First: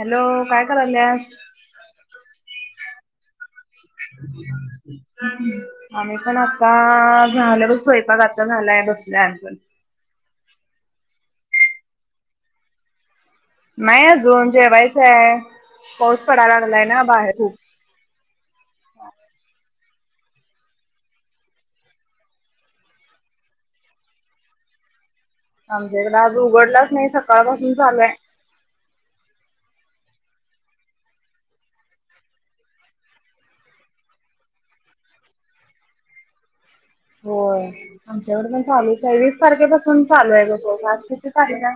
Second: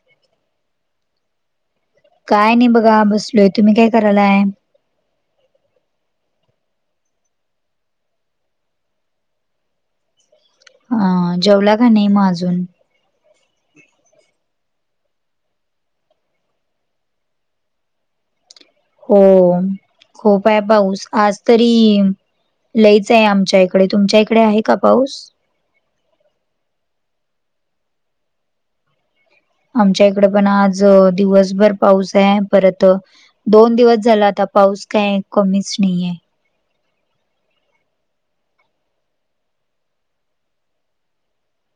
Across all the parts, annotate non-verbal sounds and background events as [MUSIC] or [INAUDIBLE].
Hello काय कराल्यास? काय नाही बघा बसलोय तुम्ही काय करायलाय? आम्ही पण आता झाल बघ स्वयंपाक आता झालाय बसलोय आम्ही पण. अ जेवला का नाही म अजून? नाही अजून जेवायच हाय, पाऊस पडायला लागलाय ना बाहेर खूप. हो, खूप आहे पाऊस आज तरी लईच आहे आमच्या इकडे तुमच्या इकडे आहे का पाऊस? आमच्या इकडे आज उघडलाच नाही सकाळपासून चालूय? आमच्या इकड पण आज दिवसभर पाऊस आहे परतहा दोन दिवस झाल आता पाऊस काय कमीच नाही आहे. होय आमच्याकडे पण चालूच हाय वीस तारखेपासून चालू आहे बघ आज किती तारीख हाय?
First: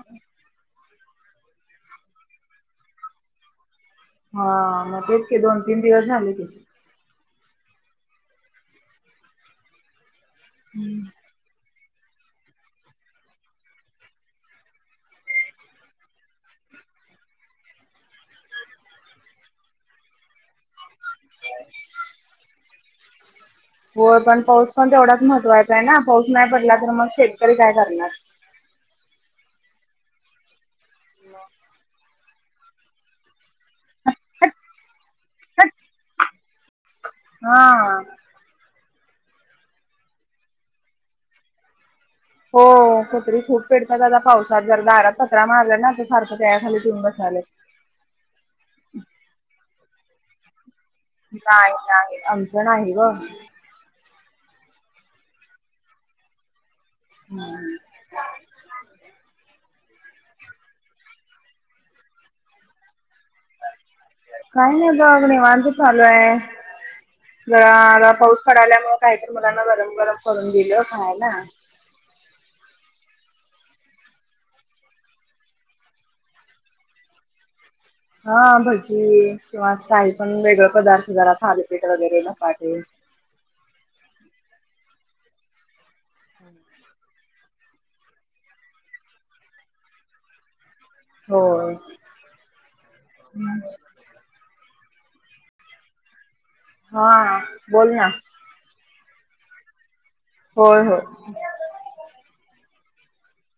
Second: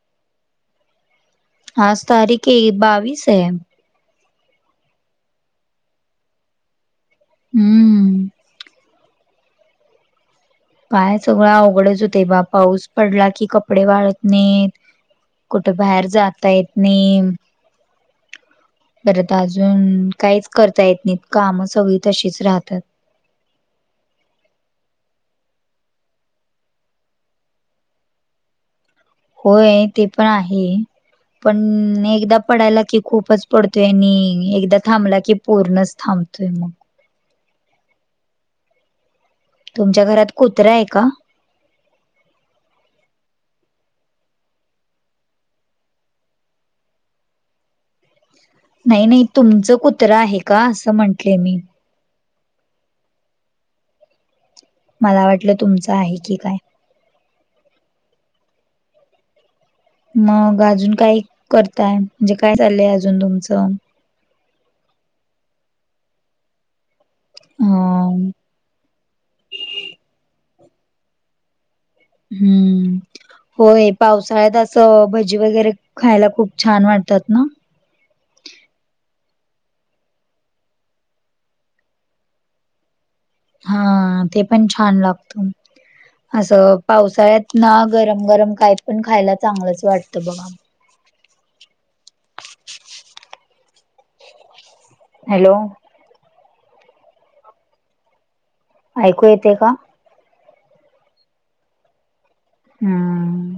आज तारीखे बावीस आहे. हा मग तेच की दोन तीन दिवस झाले की. हम्म. काय सगळं अवघडच होतय बा पाऊस पडला की कपडे वाळत नाहीत. कुठ बाहेर जाता येत नाही. परत अजून काहीच करता येत नाही काम सगळी तशीच राहतात. [INAUDIBLE] होय पण पाऊस पण तेवढाच महत्वाचा आहे ना पाऊस नाही पडला तर मग शेतकरी काय करणार? होय ते पण आहे, पण एकदा पडायला की खूपच पडतोय आणि एकदा थांबला की पूर्णच थांबतोय म. हा. तुमच्या घरात कुत्रा आहे का? हो कुत्री खूप पेडतात आता पावसात जर दारात पतरा मारला ना ते सारखं त्यायाखाली घेऊन बसालय. नाही नाही तुमचं कुत्र आहे का असं म्हण नाही नाही आमच नाही ग. मला वाटलं तुमचं आहे की काय? [UNINTELLIGIBLE] मग अजून काय करताय म्हणजे काय चालय अजून तुमचं? काय नाही बघ निवांत चालू आहे. अ जरा पाऊस पडाल्यामुळे काहीत मुलांना गरम गरम करून दिलं खायला. हम्म. होय पावसाळ्यात असं भजी वगैरे खायला खूप छान वाटतात ना. हा भजी किंवा काही पण वेगळे पदार्थ जरा थालेपीठ वगैरे धपाटे. हा ते पण छान लागत, असं पावसाळ्यात ना गरम गरम काय पण खायला चांगलंच वाटतं बघा. होय. [UNINTELLIGIBLE] हॅलो. हा, बोल ना. ऐकू येते का? होय होय. हम्म,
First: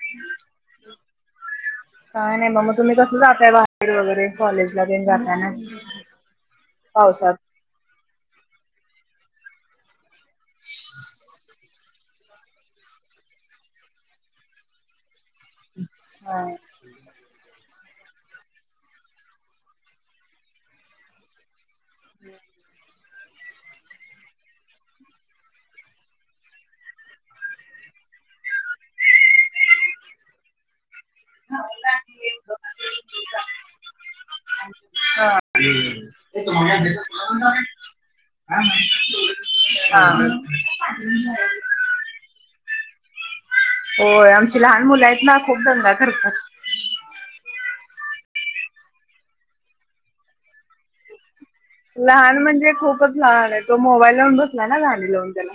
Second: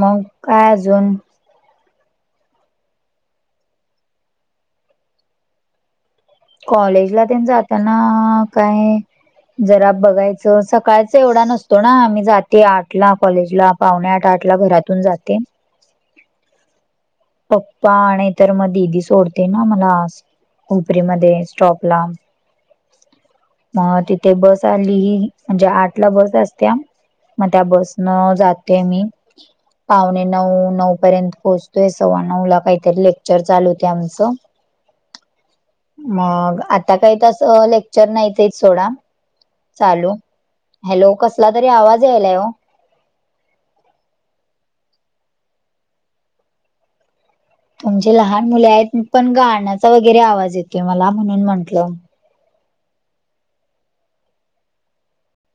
मग काय अजून? काय नाही म मग तुम्ही कसं जाताय बाहेर वगैरे? कॉलेजला तेण जाताय ना? कॉलेजला ते जाताना काय जरा बघायचं. सकाळच तेवढा नसतो ना. आम्ही जाते आठला कॉलेजला, पावणे आठ-आठला घरातून जाते. हा पप्पा नाही तर मग दीदी सोडते ना, मला हुपरी मध्ये स्टॉप लांब म तिथे बस आली की, म्हणजे आठ ला बस असतेया. मग त्या बसनं जातेय. मी पावणे नऊ-नऊपर्यंत हा. पोहोचतोय. सव्वा नऊला काहीतरी लेक्चर चालू होतय. आमचं मग आता काही तसं लेक्चर नाही. ते सोडा हा. चालू, हॅलो कसला तरी आवाज यायलाय. हो होय आमची लहान मुलं आहेत ना, खूप दंगा करतात. तुमचे लहान मुले आहेत पण गाण्याचा वगैरे, आवाज येतो मला म्हणून म्हंटलं. लहान म्हणजे खूपच लहान आहे. तो मोबाईल लावून बसला ना गाणी लावून त्याला,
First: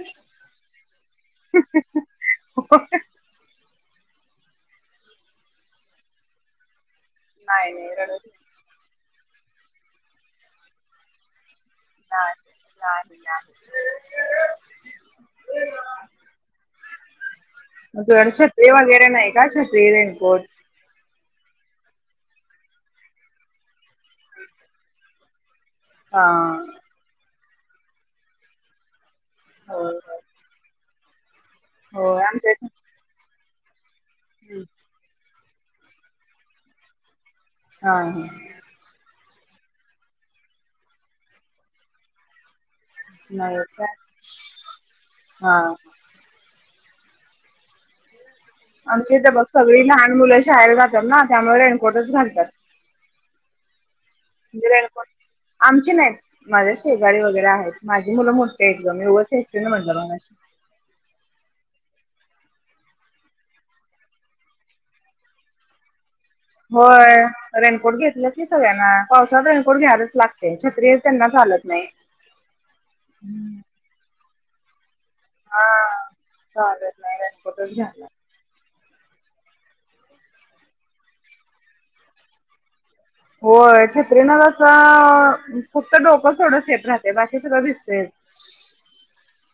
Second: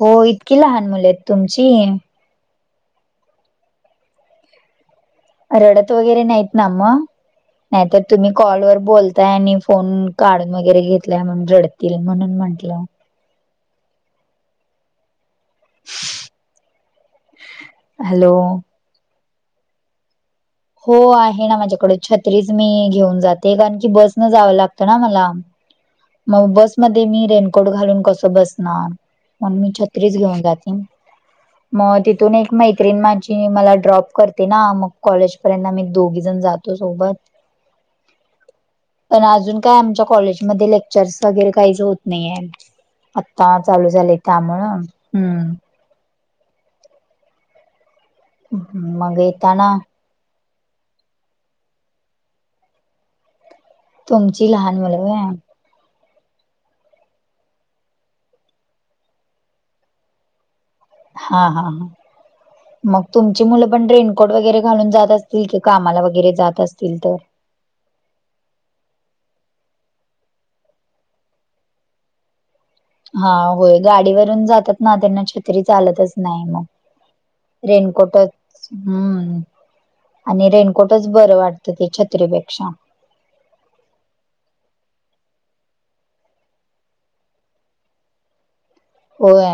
हो इतकी लहान मुले आहेत तुमची. [UNINTELLIGIBLE] रडत वगैरे नाहीत ना मग, नाही नाही नाहीतर रडत तुम्ही कॉलवर बोलताय आणि. फोन काढून वगैरे घेतला म्हणं, रडतील नाही म्हणून म्हंटलं. [INAUDIBLE] [INAUDIBLE] तुयाक हॅलो छत्री वगैरे नाही का? छत्री रेनकोट? हो आहे ना, माझ्याकड छत्रीच मी घेऊन जाते कारण की बसनं जावं लागतं ना मला हा मग बसमध्ये मी रेनकोट घालून कसं बसणार? मग मी होय छत्रीस होय. घेऊन जाते. मग हो तिथून आमच्या एक इथे मैत्रीण माझी मला ड्रॉप करते ना, मग कॉलेज तिथं पर्यंत, आम्ही दोघी जण जातो सोबत. हा हा पण अजून काय आमच्या कॉलेजमध्ये लेक्चर्स वगैरे काहीच होत नाही. आता नाही का चालू झालय. त्यामुळे हम्म हा. आमच्या मग इथं बघ येताना सगळी लहान मुलं शाळेला जातात ना त्यामुळे रेनकोटच घालतात. तुमची लहान मुलं रेणको होय? आमची नाहीत माझ्या शेजारी वगैरे आहेत. माझी मुलं मोठी आहेत. ग मी उगाच चेष्टन म्हणलं मगशी हा-हा, हा. मग तुमची मुलं पण रेनकोट वगैरे घालून जात असतील की, कामाला वगैरे जात असतील तर होय. रेनकोट घेतलं की सगळ्यांना पावसात रेनकोट घेणारच लागते. छत्री त्यांना चालत नाही. हा होय, गाडीवरून जातात ना त्यांना छत्री तरी हा चालतच नाही. चालत नाही मग रेनकोटच घ्यायला रेनकोटच हम्म आणि रेनकोटच बरं वाटतं. ते छत्रीपेक्षा. होय, छत्रीनं कस फक्त डोकं थोडं सेफ राहते, बाकी सगळं भिजते. होय,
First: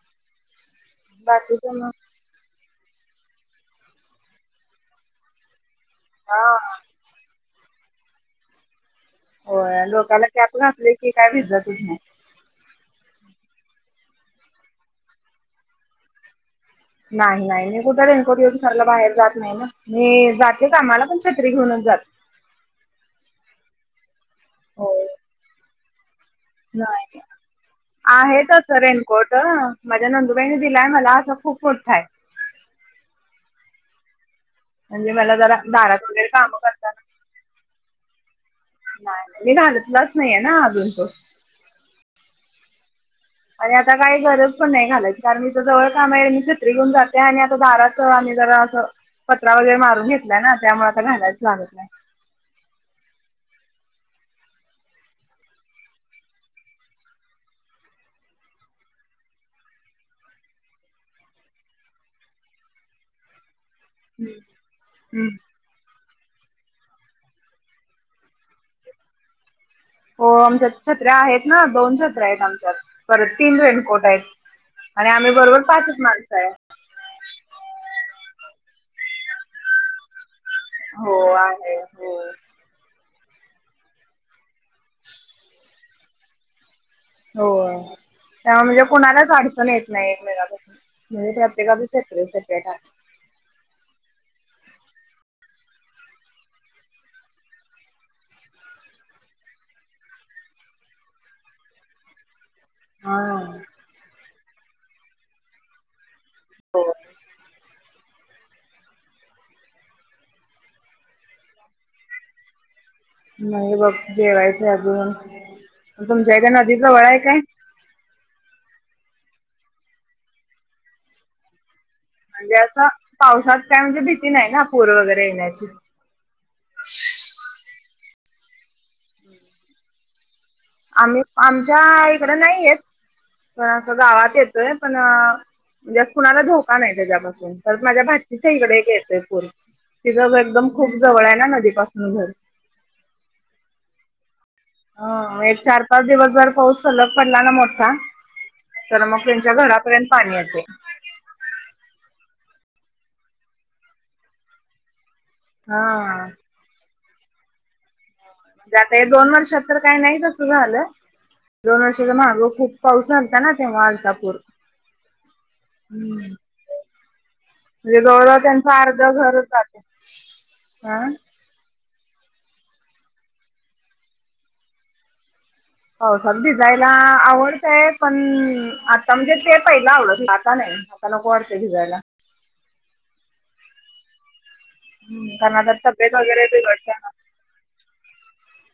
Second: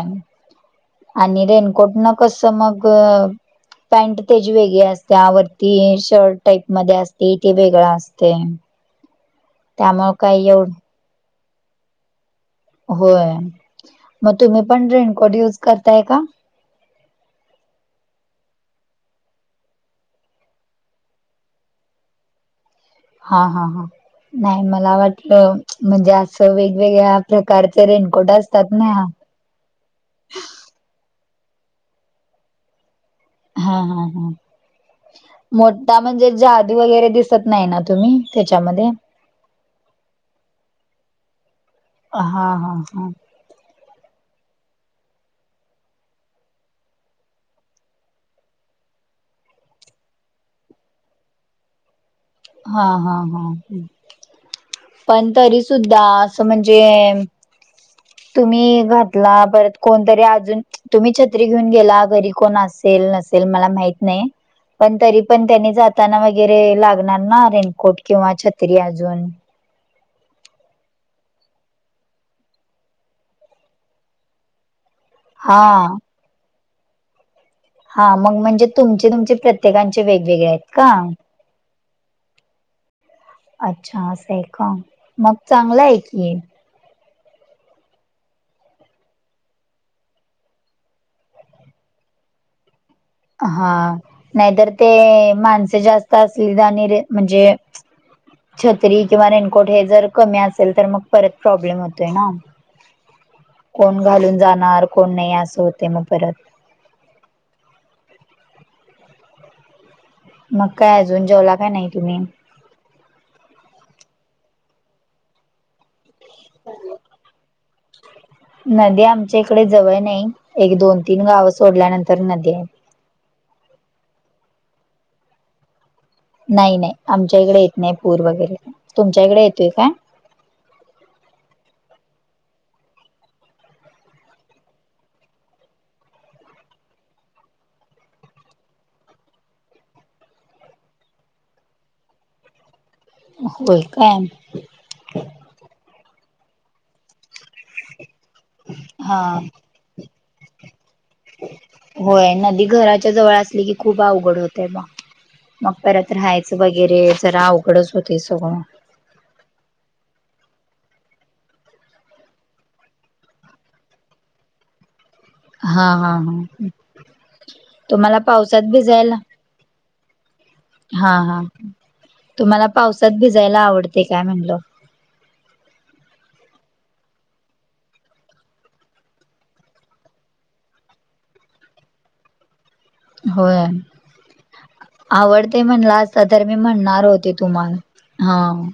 आणि बाकीच मग रेनकोटन कसं मग, पॅन्ट तेची वेगळी असत्या वर ती शर्ट हा टाईप मध्ये असतय ते वेगळां असतय. होय, डोक्याला कॅप घातली की, काय भिजतच नाही. होय... मग तुम्ही पण रेनकोड युज करताय का? नाही नाही... मी कुठं रेनकोट यूज करायला बाहेर जात नाही ना. मी जाते कामाला.. पण छत्री घेऊनच जाते हा हा हा... नाही हो मला वाटलं म्हणजे असं वेगवेगळ्या नाही प्रकारचे रेनकोट असतात ना हा तर माझ्या नंदुबाईनी दिलाय मला असा... तो खूप मोठाय हा हा हा. म्हणजे मला जरा मोठा दारात वगैरे म्हणजे कामं जाड करताना वगैरे दिसत नाही ना तुम्ही त्याच्यामध्ये? नाही मी घालतलाच नाहीये ना अजून तो आ... हा हा. आणि आता काय गरज पण नाही घालायची... कारण इथं जवळ काम आहे, मी छत्री घेऊन जाते आणि आता दारात तर आम्ही जरा असं पत्रा वगैरे मारून घेतला ना... त्यामुळे आता घालायच लागत नाही. हा हा हा. पण तरी सुुद्धा असं म्हणजे तुम्ही घातला... परत कोणतरी अजून तुम्ही छत्री घेऊन गेला... घरी कोण असेल नसेल मला माहित नये... हम्म पण तरी हम्म. पण त्यांनी जाताना वगैरे लाग मुलांना... रेनकोट किंवा छत्री अजून हो... आमच्यात छत्र्या आहेत ना.. दोन छत्र्या आहेत आमच्यात... परत तीन रेनकोट आहेत. आणि आम्ही बरोबर हा पाचच माणसं आहेत. हा मग... म्हणजे तुमचे तुमचे... प्रत्येकांचे वेगवेगळे आहेत. का? हो आहेत हो. अच्छा... असं ए का... मग चांगलं ए की हो... तेव्हा म्हणजे कुणालाच अडचण येत नाही एकमेकापासून म्हणजे प्रत्येकाचे सेपरेट सेपरेट आहे हा... नाही तर ते.. माणसे जास्त असली जाणीरे म्हणजे छत्री किंवा रेनकोट हे जर कमी असेल तर मग परत प्रॉब्लेम होतोय ना हा कोण घालून जाणार... कोण नाई... आसं होतंय मग परत हो. मग काय अजून... जेवला का नाही तुम्ही? नाही बघ जेवायचंय अजून... मग तुमच्या इथं नदी जवळ आहे काय? नदी आमच्या इकडं जवळ नाही... एक दोन तीन गावं सोडल्यानंत म्हणजे असं... पावसात काय म्हणजे भीती नाही ना... पूर वगैरे येण्याची नाही नाही आमच्या इकडे येत नाही पूर वगैरे... तुमच्या इकडे येतोय काय? आम्ही... आमच्या इकडे नाही येत... पणं आमच्या गावात येतोय पण अ म्हणजे असं कुणाला धोका नाही त्याच्यापासून... परत माझ्या भााचीच्या इकडे एक येतंय पूर तिजं घर एकदम खूप जवळ आहे ना नदीपासून घर होय काय अ... एक चार पाच दिवस जर पाऊस सलग पडला ना मोठा तर मग हा त्यांच्या घरापर्यंत पाणी येतंय होय... नदी घराच्या जवळ असली की खूप अवघड होतंय बा मग हा परत म्हणजे राहायचं वगैरे... जरा अवघडच होतंय सगळं आता या दोन वर्षात तर काही नाही तसं झालं. दोन वर्षाच्या मागं खूप पाऊस झालता ना... तेव्हा आलता पूर हा हा हम्म... हा म्हणजे तुम्हाला जवळ जवळ पावसात त्यांचं आर्ध भिजायला घरच जातं श्श हा हा, तुम्हाला पावसात भिजायला आवडतय काय म्हणलं? पावसात भिजायला आवडतंय, पण आता म्हणजे ते पहिलं आवडत होतं आता नाही. आता नको वाटतंय भिजायला. होय, कारण आवडतंय आता म्हणला तब्येत असता तर वगैरे मी बिघडते म्हणणार ना होते तुम्हाला हां.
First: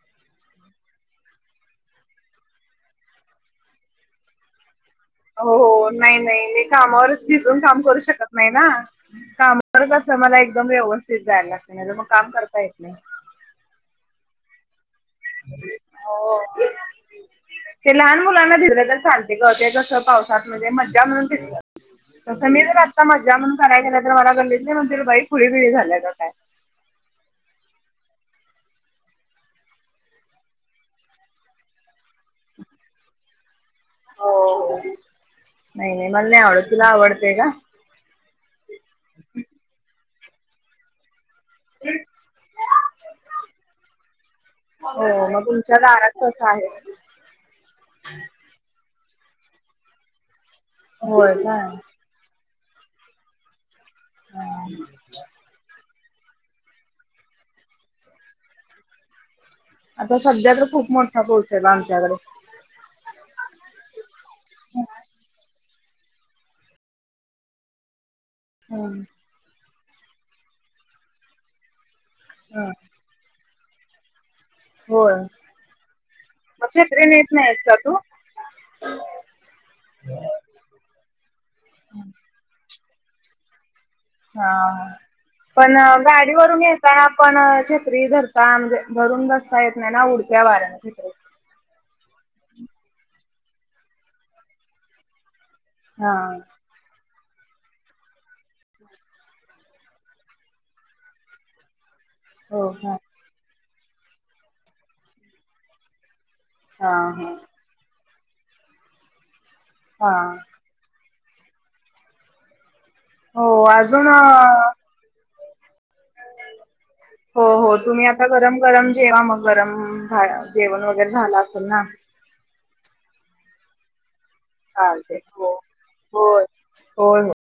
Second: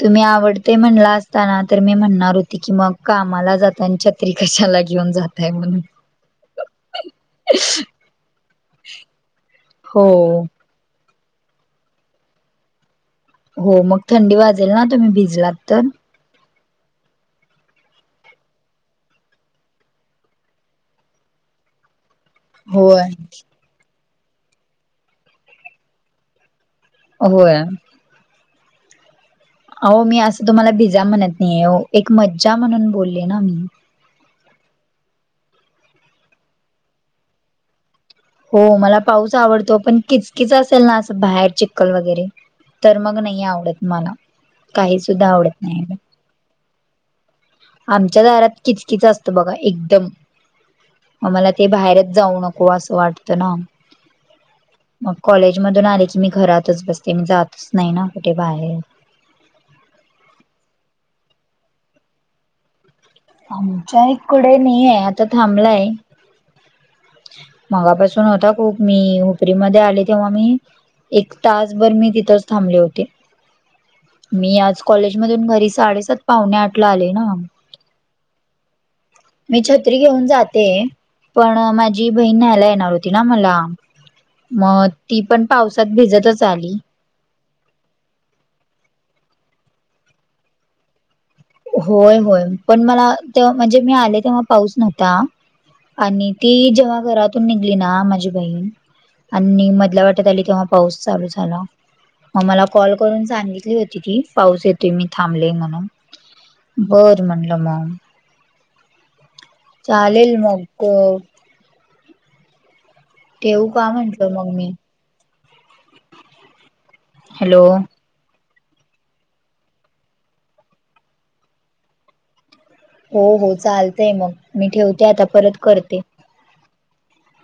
तुम्ही आवडतंय म्हणला असता ना, तर मी म्हणणार होती की मग कामाला जातानी छत्री कशाला घेऊन जात हो हॊ, नाही नाही मी कामावरचं भिजून काम करू शकत नाही ना. काम करत हो असंल मला एकदम व्यवस्थित जायला लांगत, नाही तर मग काम करता येत नाही. हो मग थंडी वाजेल ना, तुम्ही भिजलात तर? हो. ते लहान मुलांना भिजलं तर चालते गं, ते जसं पावसात म्हणजे मज्जा म्हणून भी [INAUDIBLE] तसं मी जर होय आता मज्जा म्हणून सांगायला गेले, तर मला गल्लीतले म्हणतील, बाई खुळी-बिळी झाल्याय का काय,? होय. आओ मी असं तुम्हाला भिजा म्हणत नही ओ, एक मज्जा म्हणून बोलले ना मी? हो हो, नाही नाही मला नाही आवडत तुला आवडते का? हो मला पाऊस आवडतो, पण किचकीच असेल ना असं बाहेर च कल वगैरे तर मग नही आवडत मला. काही हो सुद्धा मग आवडत तुमच्या नाही. दारात कस आहे? आमच्या दारात किचकीच असतं बघा, एकदम. म होय मला ते काय बाहेरच जाऊ नको, असं वाटतं ना. हा मग कॉलेज मधून आले की मी घरातच बस ते, मी जातच नाही ना कुठे बाहेर. आता सध्याकडे खूप मोठा पाऊस झाला आमच्याकडे. आमच्या इकडे नाहीये, आता थांबलाय. मगापासून होता खूप, हम्म. मी हुपरी मध्ये आले, तेव्हा मी एक तासभर मी तिथंच हम्म थांबले होते, मी आज होय. कॉलेज मधून घरी साडेसात पाहउणे मग आठ ला छत्री आले ना. नीट नाहीस का तू? मी छत्री घेऊन जाते, पण माझी बहीण न्यायला येणार होती ना मला. मग हां, ती पण पावसात भिजतच गाडीवररून आली येताना पण छत्री धरता, म्हणजे धरून बसता येत नाही ना, उडत्या वाऱ्यान छत्री. होय होय, पण मला ते म्हणजे मी आले तेव्हा पाऊस नव्हता. हा आणि ती जेव्हा घरातून निघली ना, माझी बहीण आणि मी मधल्या वाटेत आली, तेव्हा पाऊस चालू झाला. मग मला हो हा कॉल करून सांगितली होती, ती पाऊस येतोय मी थांबले म्हणून. हा बरं हा. म्हणलं मग. हा चालेल मग, गं हो ठेवू का अजून अ, म्हंटलं मग मी हो हो हॅलो तुम्ही आ त, गरम-गरम जेवा मग, गरम भा जेवण वगैरे झालं असल ना? हो हो चालतय मग, मी ठेवते चालते आता हो परत करते. होय होय.